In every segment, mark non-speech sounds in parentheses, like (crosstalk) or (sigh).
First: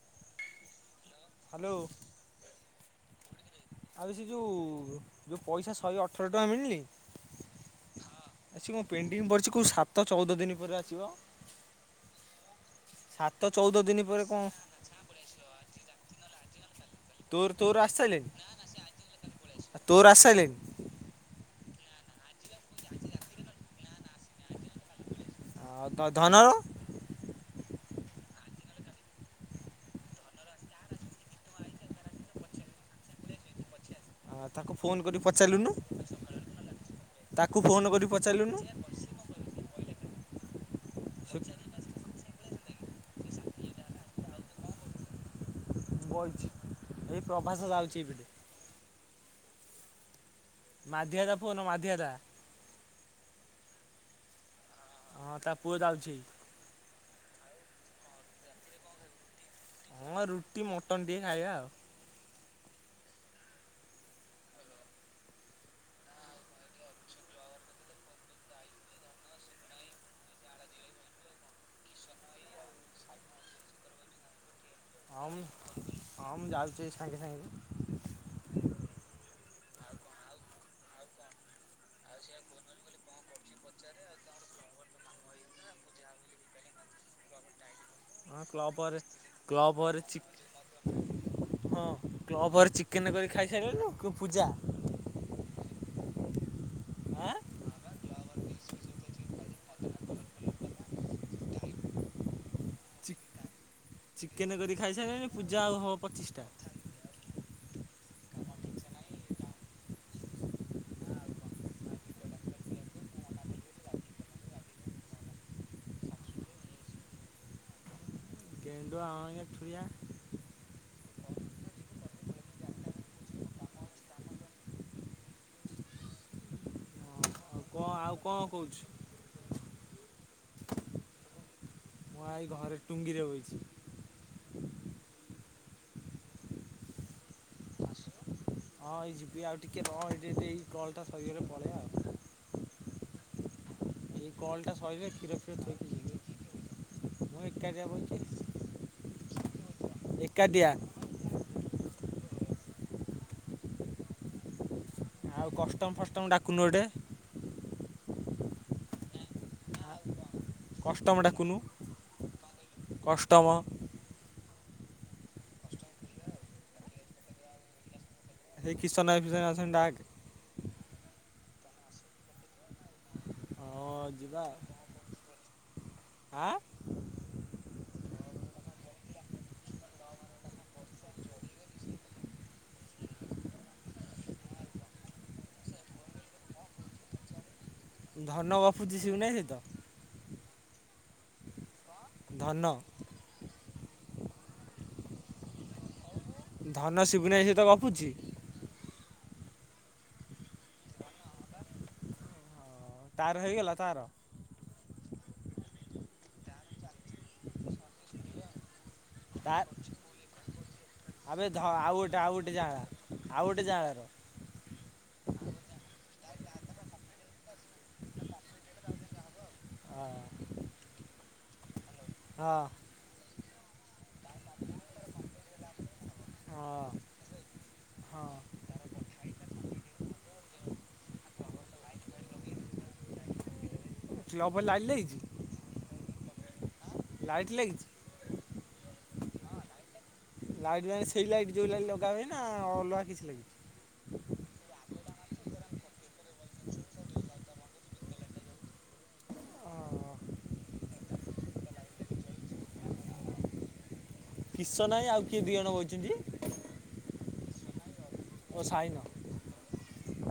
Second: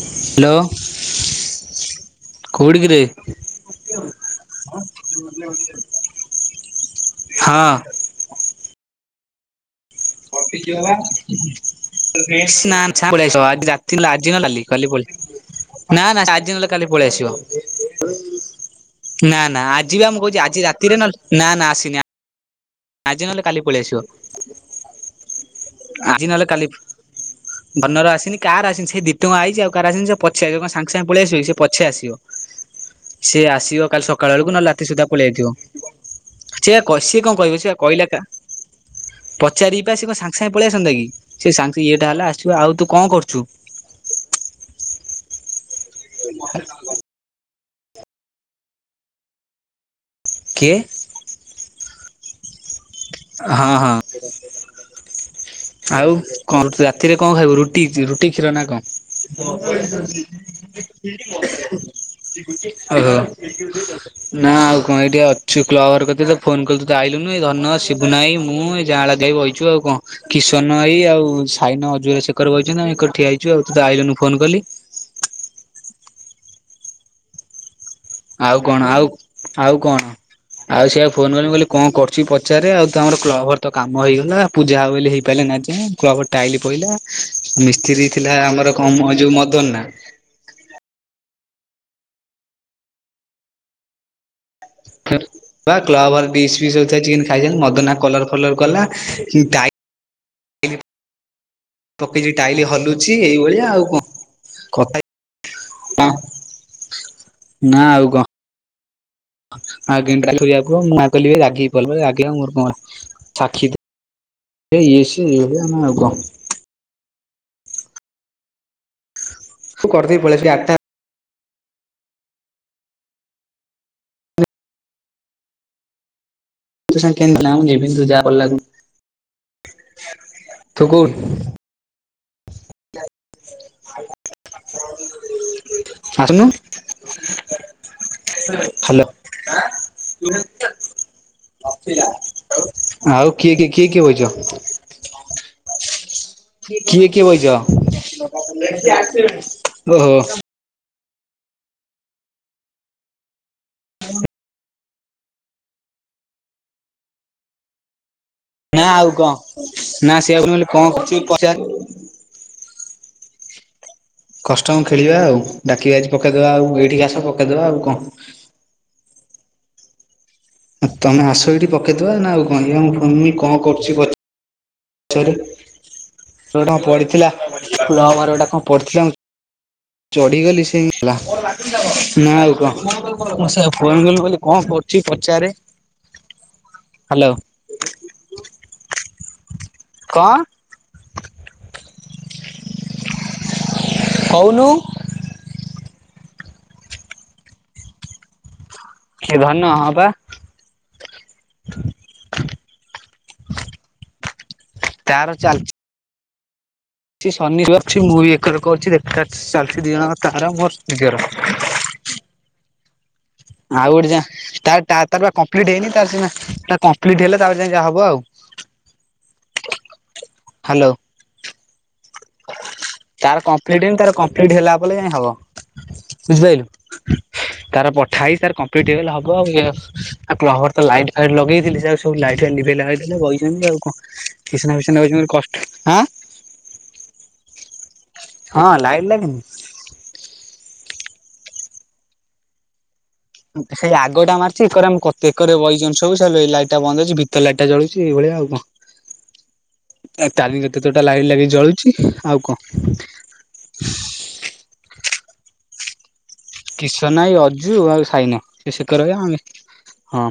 Hello. Hello. କଉଡ଼ିକିରେ। ଆଉ ସେ ଯୋଉ ଯୋଉ ପଇସା ଶହେ ଅଠର ଟଙ୍କା ମିଳିଲି। ହଁ। ଅଛି ମୁଁ ପେଣ୍ଟିଙ୍ଗ ପଡିଚି କୋଉ ସା (unintelligible) (unintelligible) ସାତ ଚଉଦ ଦିନ ପରେ କଣ କାଲି ପଳେଇ ଆସିବ ତୋର ତୋର ଆସିସାରିଲାଣି ନା ନା ଆଜି ବି ତୋର ଆ ମୁ କହୁଛି ଆସିସାରିଲାଣି ଆଜି ରା ତିରେ ନା ନା ଆସିନା ଆ (inaudible) ଆଜି ନହେଲେ କାଲି ପଳେଇଆସିବ। ଆଉ ଆଜି ନହେଲେ ଧନର କାଲି ଭନର ଆସିନି କାର ଆସିନ ସେ ଦି ଟଙ୍କା ଆଇଛି ଆଉ କାର ଆସିନି ସେ ପଛେ ଆସି କଣ ସାଙ୍ଗ ସାଙ୍ଗେ ପଳେଇ ଆସିବ କି ସେ ପଛେ ଆସିବ। ସେ ଆସିବ କାଲି ସକାଳକୁ ନା ତାକୁ ରାତି ଫୋନ ସୁଦ୍ଧା କରି ପଳେଆଇଥିବ ପଚାରିଲୁନୁ ସେ କ ସିଏ କଣ କହିବ ତାକୁ ସେ ଫୋନ କହିଲା କରି କା ପଚାରିଲୁନୁ ପଚାରି ପା ସେ କଣ ସାଙ୍ଗେ ସାଙ୍ଗେ ପଳେଇ ଆସନ୍ତା କି ସେ ସାଙ୍ଗେ ଇଏଟା ହେଲା ଆସିବ ଆଉ ତୁ କଣ କରୁଚୁ। ବଇଛି ଏଇ ପ୍ରବାସ ଯାଉଛି ଏଇପଟେ। କିଏ ମାଧିଆଦା ପୁଅନ ମାଧିଆଦା ହଁ ହଁ ହଁ ତା ପୁଅ ଆଉ ଯାଉଛି କଣ ରୁଟି ରାତିରେ କଣ ଖାଇବୁ ରୁଟି ରୁଟି କ୍ଷୀର ନା କଣ? (inaudible) ହଁ ରୁଟି ମଟନ ଟିକେ ଖାଇବା ଆଉ ଓହୋ। ନା ଆଉ କଣ ଏଇଠି ଅଛୁ କ୍ଲବ ଘର କତିରେ ଫୋନ କଲୁ ତୁ ତ ଆଇଲୁନି ଏଇ ଧନ ଶିବୁନା ଆଇ ମୁଁ ଏଇ ଜାଆଁଳା ଦିହେ ବଇଚୁ ଆଉ କଣ? କିଶନ ଆଇ ଆଉ ସାଇନ ଅଜୁ ଅଶେଖର ବଇଚନ୍ତି ଠିଆ ହେଇଛୁ ଆଉ ତୁ ତ ଆଇଲୁନି ଫୋନ କଲି। ହମ୍ ହଁ ମୁଁ ଯାଉଛି ସାଙ୍ଗେ ସାଙ୍ଗେ। ଆଉ କଣ ଆଉ ଆଉ କଣ ଆଉ ସେ ଫୋନ କଲି କହିଲି କଣ କରୁଚି ପଚାରେ ଆଉ ତମର କ୍ଲବ ଘରତ କାମ ହେଇଗଲା। ପୂଜା ହବ ବୋଲି ହେଇପାଇଲା ନାହିଁ। ଆଜିଯାଏଁ କ୍ଲବ ଘର ଟାଇଲି ପଇଲା। ମିସ୍ତ୍ରୀ ଥିଲା ହଁ କ୍ଲବ ଆମର କଣ ମ ଯୋଉ ମଦନା। ଚିକେନ ହଁ କ୍ଲବ ଘରେ ଚିକେନ କରି ଖାଇସାରିଲଣି ନା କୁ ପୂଜା। ବା କ୍ଲବ ଘରେ ପିସ୍ ପିସ୍ ଚିକେନ୍ ଆଁ ଖାଇଚନ୍ତି ମଦନା କଲର କଲର କଲା କି ଟାଇଲ୍ ପକେଇଚି ଟାଇଲ ହଲ୍। ପିଉଛି ଏଇଭଳିଆ ଆଉ କଣ ଚିକେନ କରି କଥା ଖାଇସାରିଲଣି ପୂଜା ଆଉ ହବ ପଚିଷ୍ଠା। ନା ଆଉ କଣ? ଆଉ କେମିତି କାଲି କରିବା କହୁ ମୁଁ କହିଲି ରାଗିକି ଗଲା ରାଗିଲା ମୋର କଣ ଗଲା। ସାକ୍ଷୀ ଦେ ଇଏ ସେ ଇଏ ହେବେ ଆମ ଆଉ କ? କେନ୍ଦୁଆ ଅଉନୁ। ତୁ କରିଦେଇ ପଳେଇ ଆସିଲି ଆଠଟା ତୋ ସାଙ୍ଗେ ଆଉ କେ ନା ମୁଁ କଣ ଯିବିନି ତୁ ଆଉ ଯାଆ କଣ ଭଲ କହୁଛୁ ଲାଗୁନି ଥୁକୁଲ୍। ମୁଁ ଆଇ ଘରେ ଟୁଙ୍ଗିରେ ବଇଚି। ଆସୁନୁ। ହଁ ହ୍ୟାଲୋ ଏଇ ଯିବି ଆଉ ଟିକେ ରହ ଏଠି ଏଠି କଲ୍ ଟା ସରିଗଲେ ପଳେଇବା ଆଉ। ଆଉ କିଏ କିଏ କିଏ କିଏ ବଇଚ ଏଇ କଲ୍ଟା ସରିଲେ କ୍ଷୀର ଫିର ଥୋଇକି ଯିବି କିଏ କିଏ ମୁଁ ବଇଚ। ଏକାଟିଆ ବଇଛି (unintelligible) ଏକାଟିଆ। ଆଉ କଷ୍ଟମ ଫଷ୍ଟମ ଡାକୁନୁ ଗୋଟେ। ନା ଆଉ କଣ ନା ସେ ଆଉ ନହଲେ କଷ୍ଟମ ଡାକୁନୁ କଷ୍ଟମ। କଷ୍ଟମ ଖେଳିବା ଆଉ ଡାକି ବାଜି ପକେଇଦବା ଆଉ ଏଇଠି ଆସ ପକେଇଦବା ଆଉ କଣ? ହେ କିଶନ ଅଫିସର ଅଛନ୍ତି ଡାକ୍। ତମେ ଆସ ଏଇଠି ପକେଇଦବା ନା ଆଉ କଣ ଇଏ ଆମ ଫୋନ୍ କ ହଁ ଯିବା। ସରି ଶହେ ଆଁ ଟଙ୍କା ପଡିଥିଲା କ୍ଲବଘରେ ଗୋଟା କଣ ପଡିଥିଲା। ପଡିଗଲି ସେ ହେଲା ନା ଆଉ କଣ ମୁଁ ସେଇଆ ଫୋନ୍ କଲି ମୁଁ କହିଲି କଣ କରୁଛୁ? କିଏ ପଚାରେ ହ୍ୟାଲୋ। ଧନ ଗପୁଚି ସିବୁନା ଭାଇ ସହିତ। କଣ? ଧନ। କହୁନୁ। ଧନ ସିବୁନା ସହିତ ଗପୁଛି। ହେ ଧନ ହଁ ପା। ତାର ହେଇଗଲା ତାର। ତାର ଚାଲିଚି। ଶନି ଯୋଉ ଅଛି ମୁଁ ବି ଏକର କରଛି ଦେଖା ତା ଚାଲିଛି ଦିଜଣ ତାଙ୍କର ମୋର ନିଜର। ହଁ ଆଉ ଗୋଟେ ଆଉ ଗୋଟେ ଯାଆଁଳା। ଆଉ ଗୋଟେ ଯାଆଁଳାର ଆଉଗୋଟେ ଯାଆଁଳା ତା ଟା। ତାର ପା କଂପ୍ଲିଟ୍ ହେଇନି ତାର ସିନା ତା କଂପ୍ଲିଟ୍ ହେଲେ ତା ପରେ ଯାଇ ଯା ହବ ଆଉ। ଆ। ହ୍ୟାଲୋ ହଁ। ତାର କମ୍ପଲିଟ ହେଇନି ତାର କମ୍ପଲିଟ ହେଲା ପଲେ ଯାଇଁ ହବ ବୁଝିପାଇଲୁ। ହଁ ତାର ହଁ ପଠାଇ ତାର କମ୍ପଲିଟ ହେଇଗଲେ ହବ ଆଉ ଏ। ଆଉ କ୍ଲବ ଘରେ ତ ଲାଇଟ୍ ଫାଇଟ୍ ଲଗେଇଥିଲି ସେ ସବୁ ଲାଇଟ୍ ଫାଇଟ୍ ଲିଭେଇ ଲାଭେଇ ଦେଲେ ବଇଛନ୍ତି ଆଉ କଅଁ। କ୍ଲବ୍ କିଛି ନା ଲାଇଟ୍ ବିଛିନା ଲାଗିଛି ରଛି ମୋ କଷ୍ଟ ହଁ। ଲାଇଟ୍ ଲାଗିଚି। ହଁ ଲାଇଟ ଲାଗିନି। ଲାଇଟ୍ ମାନେ ସେଇ ଲାଇଟ୍ ଯୋଉ ଲାଇଟ୍ ଲଗା ହୁଏ ନା ଅଲଗା କିଛି। ଲାଗିଛି ଉଁ। ସେଇ ଆଗଟା ମାରୁଛି ଏକ ଆମେତେ ଏକରେ ବ ସବୁ ଏଇ ଲଟା ବନ୍ଦ ଅଛିିତ ଲାଇଟ ଟା ଜଳୁଛି ଏଇଭଳିଆଉ କଣ। ଏଁ ତାରିଣୀ କତିରେ ତ ଟା ଲାଇଟ୍ ଲାଗିଚି ଜଳୁଛି ଆଉ କଅଁ। କିଶନ ଆଇ ଆଉ କିଏ ଦି ଜଣ ବଇଚନ୍ତି। କିଶନ ଆଇ ଅଜୁ ଆଉ ସାଇନ ଓ ସେ ସାଇନ ସେକରେ ଆମେ ହଁ।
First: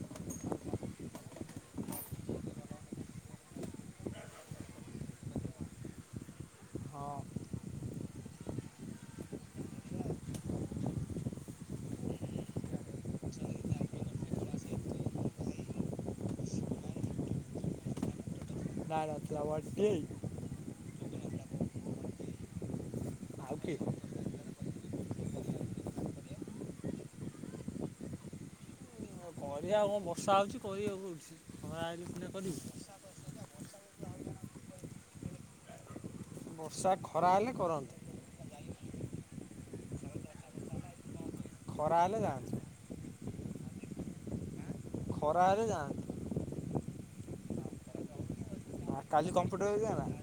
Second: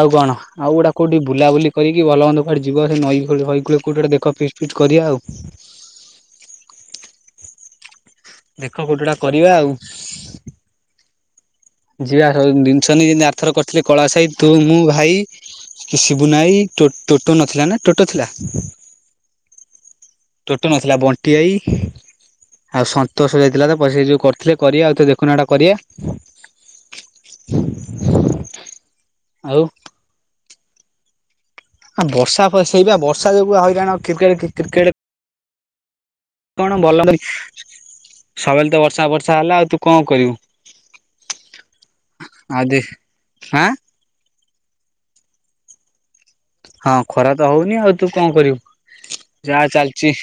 ଆଉ କଣ। ଆଉ ଗୋଟା କଉଠି ବୁଲାବୁଲି କରିକି ଭଲ ମନ୍ଦ କୁଆଡେ ଯିବ ସେ ନଈ ଫଇ କୂଳ କୋଉଠି ଗୋଟେ ଦେଖ ଫିଟି ଫିଟିକରିବା ଆଉ। ହଁ। ଦେଖ କୋଉଠି ଗୋଟା କରିବା ଆଉ। ଯିବା ସବୁ ଜିନିଷ ନେଇକି ଆରଥର କରିଥିଲେ କଳାଶ ଭାଇ ତୁ ମୁଁ ଭାଇ। କି ସିବୁନା ଆଇ ଟୋ ଟୋଟୋ ନଥିଲା ନା ଟୋଟୋ ଥିଲା। ନା ଥିଲା ବଣ୍ଟି। ଟୋଟ ନଥିଲା ବଣ୍ଟି ଆଇ ଆଉ ସନ୍ତୋଷ ଆଉ ଯାଇଥିଲା କିଏ ତା ପ ସେ ଯୋଉ କ ସେ କରିଆ ଆଉଥରେ ତ ଦେଖୁନା ଟା କରିବା। କରିଆ ଆଉ ବର୍ଷା ହଉଛି କରିଆ କଉଠି। ବର୍ଷା ସେଇ ବା ବର୍ଷା ଯୋଗୁ ହଇଲାଣକ୍ରିକେଟ କ୍ରିକେ। କଣ ବର୍ଷା ବଲ ନି। ଖରା ହେଲେ କରନ୍ତେ ସବୁବେଳେ ତ ବର୍ଷା ବର୍ଷା ହେଲା ଆଉ ତୁ କଅଁ କରିବୁ। ଖରା ହେଲେ ଯାଆନ୍ତା। ଆଦେ ଆ। ଖରା ହେଲେ ଯାଆନ୍ତ। ହଁ ଖରା ତ ହଉନି ଆଉ ତୁ କଅଁ କରିବୁ କାଲି ଯାଆ କମ୍ପ୍ୟୁଟର ଯିବା ନା ଚାଲଚି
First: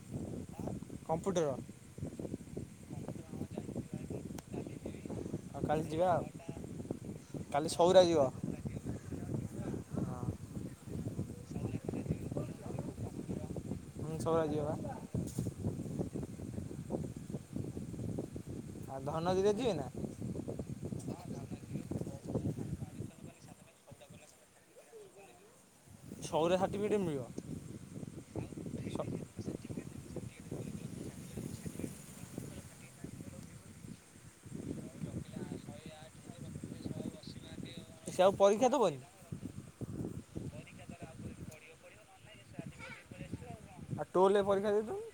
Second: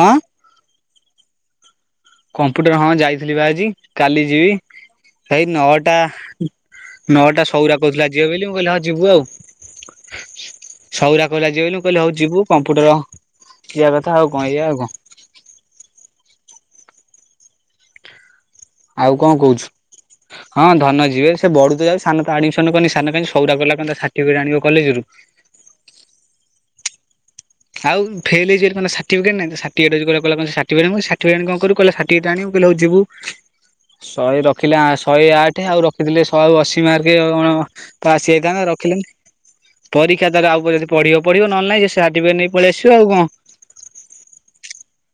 କଅଁ। କମ୍ପୁଟର। କମ୍ପୁଟର ହଁ ଯାଇଥିଲି ପା ଆଜି କାଲି ଯିବି। ଭାଇ ଆଉ କାଲି ନଅଟା ଯିବା ଆଉ ନଅଟା ସଉରା କହୁଥିଲା ଯିବ ବୋଲିି ମୁଁ କହିଲି ହଁ ଯିବୁ ଆଉ। ସଉରା କଇଲା ଯିବବୋଲି ମୁ କହିଲି ହଉ ଯିବୁ କମ୍ପୁଟର। ଇଆ ହଁ କଥା ଆଉ ସଉରା କଅଁ ଯିବ ଏଇଆ ଆଉ ବା କଅଁ। ଆଉ କଅଁ ଧନଜିରେ କଉଚୁ। ଯିବେ ନା ହଁ ଧନ ଯିବେ ସେ ବଢୁ ତ ଯାଉ ସାନ ତ ଆଡମିସନ କରିନି ସାନ କାଇଁ ସଉରା ଗଲା କଅଁ ସାର୍ଟିଫିକେଟ ଆଣିବ କଲେଜରୁ। ସଉରା ସାର୍ଟିଫିକେଟ୍ ମିଳିବ। ଆଉ ଫେଲ ହେଇଚି ଏଲି କଅଁ ସାର୍ଟିଫିକେଟ ନାଇଁ ତା ସା କି ଏ କହିଲା କଣ୍ ସାଟିଫିକେଟ ଆଣ ସାଟିଫିକେଟ କଣ କରି ବୁ ସାଟିଫିକେଟେ ଆଣ ବୁ ହଉ ଯିବୁ। ଶହେ ରଖିଲେ ଆଁ ଶହେ ଆଠେ ଆଉ ରଖିଥିଲେ ଶହେ ଅଶୀ ମାର୍କ ଅ ଅଣ। ସେ ପାସ୍ ଆଉ ହେଇଥାନ୍ତା ପରୀକ୍ଷା ଦବନି ରଖିଲାନି। ପରୀକ୍ଷା ତାର ଆଉ ପଢିବ ପଢିବ ନହେଲେ ନାଇଁ ସେ ସାର୍ଟିଫିକେଟ ନେଇ ପଳେଇ ଆସିବ ଆଉ କଣ। ଆଉ ଟୋଲରେ ପରୀକ୍ଷା ଦେଇ ଦେଉନୁ।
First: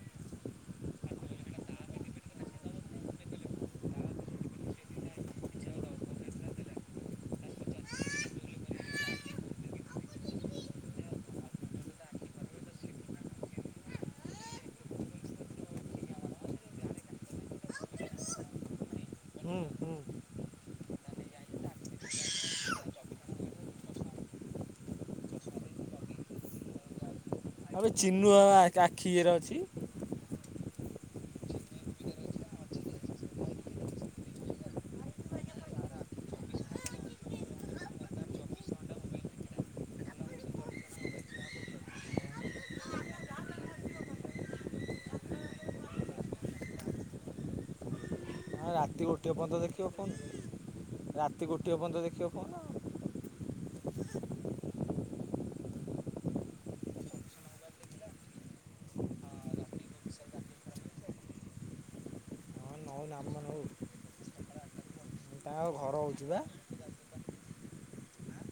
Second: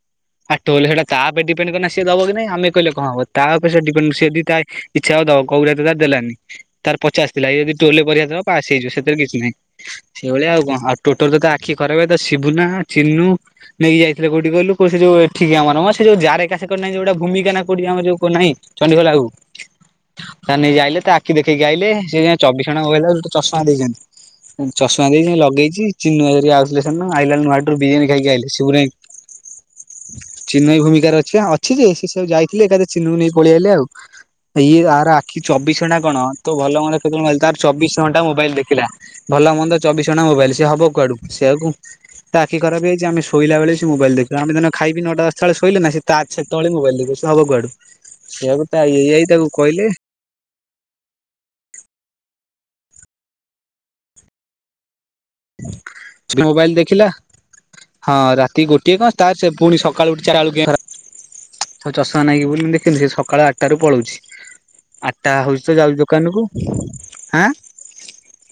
ଆଉ ଟୋଲ ସେଟା ତା ଉପରେ ଡିପେଣ୍ଡ କରେ ନା ସେ ଦବ କି ନାଇଁ ଆମେ କହିଲେ କଣ ହବ ତା ଉପରେ ସେ ଡିପେଣ୍ଡ ସିଏ ଦି ତା ଇଛା ହଉ ଦବ କଉ ତାର ଦେଲାନି ତାର ପଚାଶ ଥିଲା ଏ ଯଦି ଟୋଲରେ ପରିକ୍ଷା ଦେବ ପାସ ହେଇଯିବ ସେଥିରେ କିଛି ନାହିଁ। ସେଇଭଳିଆ ଆଉ କଣ ଆଉ ଟୋଟର ତ ଆଖି ଖରାପ ତ ସିବୁନା ଚିନୁ ନେଇକି ଯାଇଥିଲେ କୋଉଠି କହିଲୁ କଉ ସେ ଯଉ ଏଠିକି ଆମର ସେ ଯଉ ଯାରେ କା ସେକର ନାଇଁ ଯଉଟା ଭୂମିକା ନା କୋଉଠି ଆମ ଯୋଉ ନାହିଁ। ଚଣ୍ଡିଖୋଲ ହୁଁ ଆଗକୁ। ହୁଁ ତା ନେଇ ଆଇଲେ ତା ଆଖି ଦେଖିଇକି ଆଇଲେ ସେ ଚବିଶ ଘଣ୍ଟା କହିଲା ସେ ଗୋଟେ ଚଷମା ଦେଇଛନ୍ତି। ଚଷମା ଦେଇ ଲଗେଇଛିି ଚିନୁ ଭାଇ ହେରା ଆଉଥିଲେ ସେ ଦିନ ଆଇଲାଳୁ ମ୍ୟାଟ ରୁ ବିରିଆନି ଖାଇକି ଆଇଲେ, ସିବୁନ ହାଇ କିଏର ଅଛି? ଚିନୁ ଭାଇ ଭୂମିକାରେ ଅଛି ଅଛି ଯେ ସେ ସବୁ ଯାଇଥିଲେ ଏକା ଚିନୁକୁ ନେଇ ପଳେଇଆଇଲେ ଆଉ। ଇଏ ତାର ଆଖି ଚବିଶ ଘଣ୍ଟା କଣ ତୋ ଭଲ ମନ୍ଦ କେତବେଳେ ତାର ଚବିଶ ଘଣ୍ଟା ମୋବାଇଲ ଦେଖିଲା। ଭଲ ମନ୍ଦ ଚବିଶ ଘଣ୍ଟା ମୋବାଇଲ ସିଏ ହବ କୁଆଡୁ ସେଆକୁ ତା ଆଖି ଖରାପ ହେଇଯାଇଛି ଆମେ ଶୋଇଲା ବେଳେ ବି ସେ ମୋବାଇଲ ଦେ ଆମେ ନ ଖାଇ ପିଇ ନଅଟା ଦଶ ଟା ବେଳେ ଶୋଇଲେ ନା ସେତେବେଳେ ମୋବାଇଲ ଦେଖିବ ସେ ହବ କୁଆଡୁ। ଆଉ ତା ଇଏ ରାତି ଆଇ ଗୋଟିଏ ତାକୁ ପର୍ଯ୍ୟନ୍ତ କହିଲେ ଦେଖିବ ଫୋନ, ରାତି ଗୋଟିଏ ପର୍ଯ୍ୟନ୍ତ ଦେଖିବ ଫୋନ। ମୋବାଇଲ ଦେଖିଲା। ହଁ ରାତି ଗୋଟିଏ କଣ ତାର ସେ ପୁଣି ସକାଳୁ ଉଠିଲା ବେଳକୁ ସ ଚଷମା ନାଇକି ହଁ ବୁଲ୍ କିନ୍ତୁ ନଉ ସେ ନାମ ସକାଳ ନଉ ଆଟଟାରୁ ପଳଉଛି ଆଟଟା ତାଙ୍କ ହଉଛି ତ ଘର ଯାଉଛି ହଉଛି ଦୋକାନ ବା କୁ ହାଁ।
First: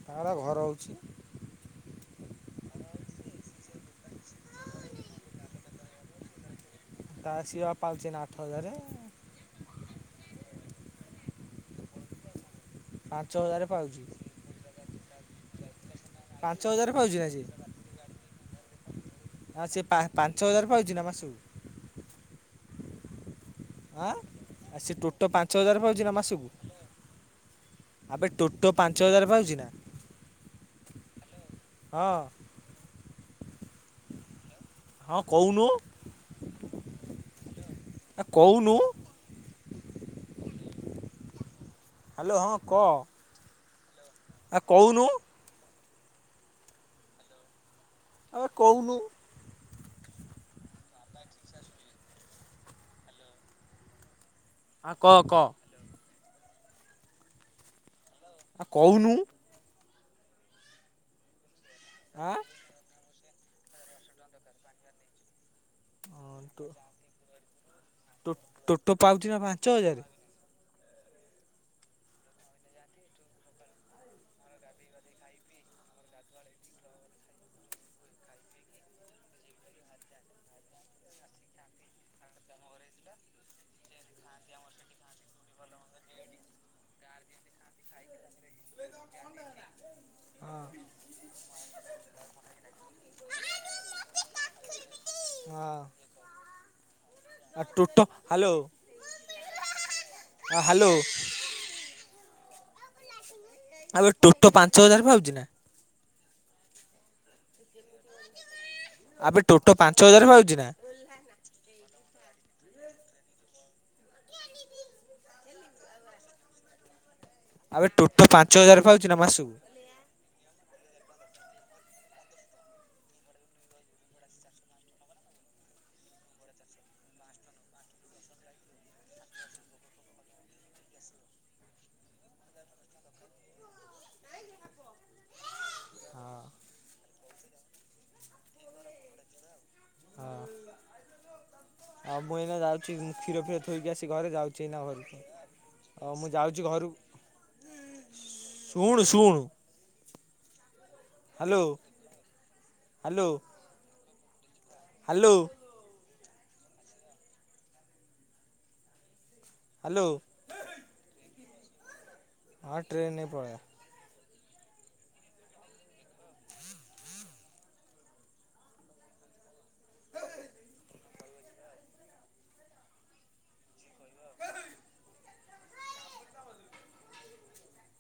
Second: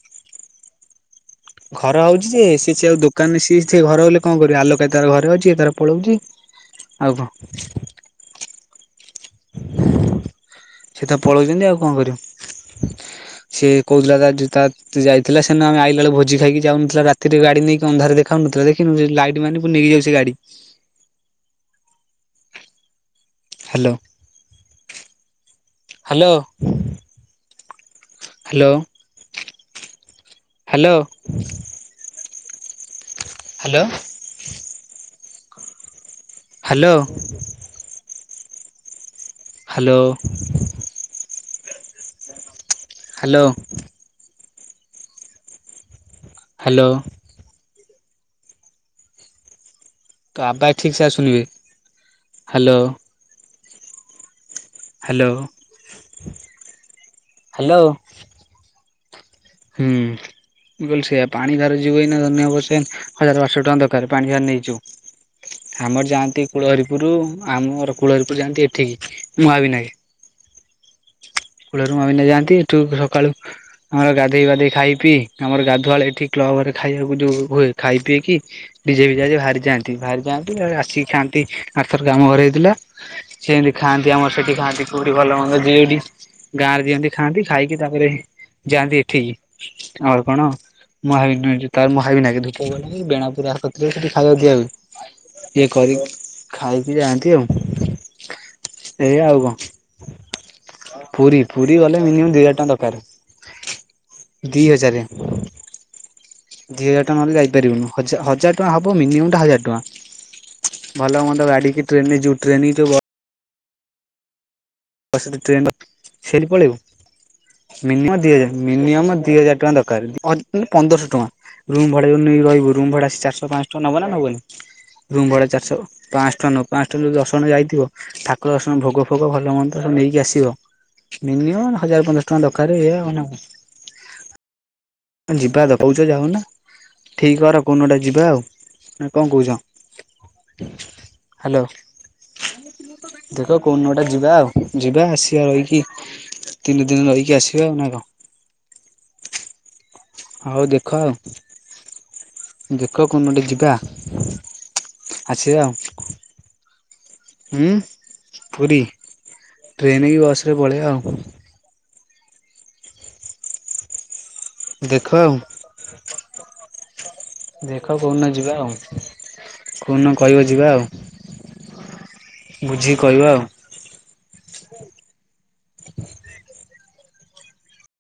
ତାର ଘର ହୋଉଛି। ଘର ହଉଛି ଯେ ସିଏ ସିଆଉ ଦୋକାନରେ ସିଏ ସେ ଘର ହେଲେ କଣ କରିବ ଆଲୋକ ଭାଇ ତାର ଘରେ ଅଛି ତାର ପଳଉଛି। (inaudible) ତା ଶିିଏ ପା ପାଉଛି ଏନା ଆଠ ହଜାରେ। ସେ ତ ପଳଉଛନ୍ତି ଆଉ କଣ କରିବ। ପାଞ୍ଚ ହଜାର ସେଏ ପାଉଛି କହୁଥିଲା ତା ତା ଯାଇଥିଲା ସେନ ଆମେ ଆଇଲା ବେଳେ ଭୋ ଜି ପାଞ୍ଚ ଖାଇକି ହଜାର ଯାଉନଥିଲା ପାଉଛି ନା ରାତିରେ ସିଏ ଗାଡି ନେଇକି ଅନ୍ଧାର ଦେଖାଉ ନଥିଲା ଦେଖିନୁ ଲାଇଟ୍ ମାନି ନେଇକି ଯାଉଛି ସେ ଗାଡି। ଗାର ପାଉଛି ନା ମାସକୁ। ହ୍ୟାଲୋ ଆଁ ଆ ସେ ଟୋଟପାଞ୍ଚ ହଜାର ପାଉଛି ନା ହ୍ୟାଲୋ ମାସକୁ। ଆବେ ଟୋଟୋ ହ୍ୟାଲୋ ପାଞ୍ଚ ହଜାର ପାଉଛି ନା? ହ୍ୟାଲୋ। ହଁ। ହ୍ୟାଲୋ। ହଁ କହୁନୁ। ହ୍ୟାଲୋ। ଆ କହୁନୁ। ହାଲୋ। ହାଲୋ ହଁ କହ। ହାଲୋ। ଆ କହୁନୁ। ହାଲୋ। ଆରେ କହୁନୁ। ତୋ ଆବାଜ୍ ଠିକ୍ ସେ ଆଶୁନି ବେ, ହ୍ୟାଲୋ। ଆ କହ ହ୍ୟାଲୋ, କହ ହ୍ୟାଲୋ। ଆ କହୁନୁ। ହୁଁ ମୁ କହିଲି ସେଆ ପାଣି ତାର ଯିବ ଏଇନା ଆଁ ଧନ୍ୟ ହେବ ସେ। ହଜାର ବାର ଶହ ଟଙ୍କା ଦରକାର ପାଣି ଭାର ନେଇଛୁ। ଆମର ହଁ ଯାଆନ୍ତି ଟୋ କୁଳହରୀପୁର ଆମ ଘର ଟୋ କୁଳହରିପୁର ଯାଆନ୍ତି ଟୋଟୋ ଏଠିକି ପାଉଛି ନା ପାଞ୍ଚ ମୁଁହାବିନାଗେ। ହଜାର କୂଳରୁ ମାମିିନ ଯାଆନ୍ତି ଏଠୁ ସକାଳୁ ଆମର ଗାଧୋଇ ବାଧେଇ ଖାଇ ପିଇ ଆମର ଗାଧୁଆଳ ଏଠି କ୍ଲବ ରେ ଖାଇବାକୁ ଯୋଉ ହୁଏ ଖାଇ ପିଏ କି। ଡିଜେ ଫିଜେ ଆଜି ବାହାରିଯାଆନ୍ତି ବାହାରି ଯାଆନ୍ତି ଆସିକି ଖାଆନ୍ତି ଆରଥରକ ଆମେ ଘରେ ହେଇଥିଲା। ସେମିତି ଖାଆନ୍ତି ଆମର ସେଠି ଖାଆନ୍ତି କୋଉଠି ଭଲ ମନ୍ଦ (unintelligible) ଗାଁ ରେ ଦିଅନ୍ତି ଖାଆନ୍ତି ଖାଇକି ତାପରେ ଯାଆନ୍ତି ଏଠିକି ଆମର କଣ ହଁ (unintelligible) ଇଏ ହଁ କରିି ଖାଇକି ଯାଆନ୍ତି ଆଉ ଆ ଟୋଟୋ ଏଇଆ ଆଉ କଣ। ହଁ ହାଲୋ। ପୁରୀ ପୁରୀ ଗଲେ ମିନିମମ୍ ଦୁଇ ହଜାର ଟଙ୍କା ଦରକାର। ଆବେ ଟୋଟୋ ଦି ପାଞ୍ଚ ହଜାରେ ହଜାର ପାଉଛି ନା? ଦି ହଜାର ଟଙ୍କା ନହେଲେ ଯାଇପାରିବୁନୁ। ହଜର ହଜାର ଟଙ୍କା ହବ ମିନିମମ୍ ଆବେ ଟା ହଜାର ଟୋଟୋ ପାଞ୍ଚ ହଜାର ପାଉଛି ନା ଟଙ୍କା। ଭଲ ମନ୍ଦ (unintelligible) (unintelligible) ପନ୍ଦରଶହ ଟଙ୍କା ରୁମ ଆବେ ଟୋଟୋ ଭଡା ପାଞ୍ଚ ହଜାର ନେଇ ପାଉଛି ନା ମାସକୁ ରହିବ ରୁମ ଭଡା ଚାରଶହ ପାଞ୍ଚ ଟଙ୍କା ନବ ନା ନବନି। ରୁମ୍ ଭଡା ଚାରିହ ପାଞ୍ଚ ଟଙ୍କ ନ ପାଞ୍ଚ ଟା ଯ ଦଶ ଜଣା ଯାଇଥିବ। ଠାକୁର ଦର୍ଶନ ଭୋଗ ଫୋଗ ଭଲ ମନ୍ଦ ସବୁ ନେଇକି ଆସିବ ମିନିମମ୍ ହଜାର ପନ୍ଦରସ ଟଙ୍କା ଦରକାର ଇ ଆଉ ନା କ। ଯିବା ତ କହୁଛ ହଁ ଯାଉନା ଠିକ କର କୋଉନଟା ଯିବା ଆଉ କଣ କହୁଛ? ହଁ ହ୍ୟାଲୋ। ଆଉ ମୁଁ ଏଇନା ଯାଉଛି ମୁଁ କ୍ଷୀର ଫିର ଦେଖ କୋଉ ଥୋଇକି ଆସି ଦିନଟା ଘରେ ଯିବା ଆଉ ଯାଉଛି ଏଇନା ଯିବା ଘରକୁ। ଆସିବା ରହିକି। ଆଉ ତିନି ଦିନ ରହିକି ଆସିବା ଆଉ ନା କଣ? ଶୁଣ ଶୁଣ। ହଉ ଦେଖ ଆଉ, ଦେଖ ହ୍ୟାଲୋ କଉନଟା ଯିବା। ହ୍ୟାଲୋ (unintelligible) ହୁ ପୁରୀ ହ୍ୟାଲୋ ଟ୍ରେନ କି ବସରେ ପଳବାଆଉ। ହଁ ଟ୍ରେନ ନେଇ ପଡେଇବା। ଦେଖ ଆଉ। (inaudible) ଦେଖ କୋଉଦିନ ଯିବା ଆଉ, କୋନ କହିବ ଯିବା ଆଉ। ବୁଝିକି କହିବା ଆଉ।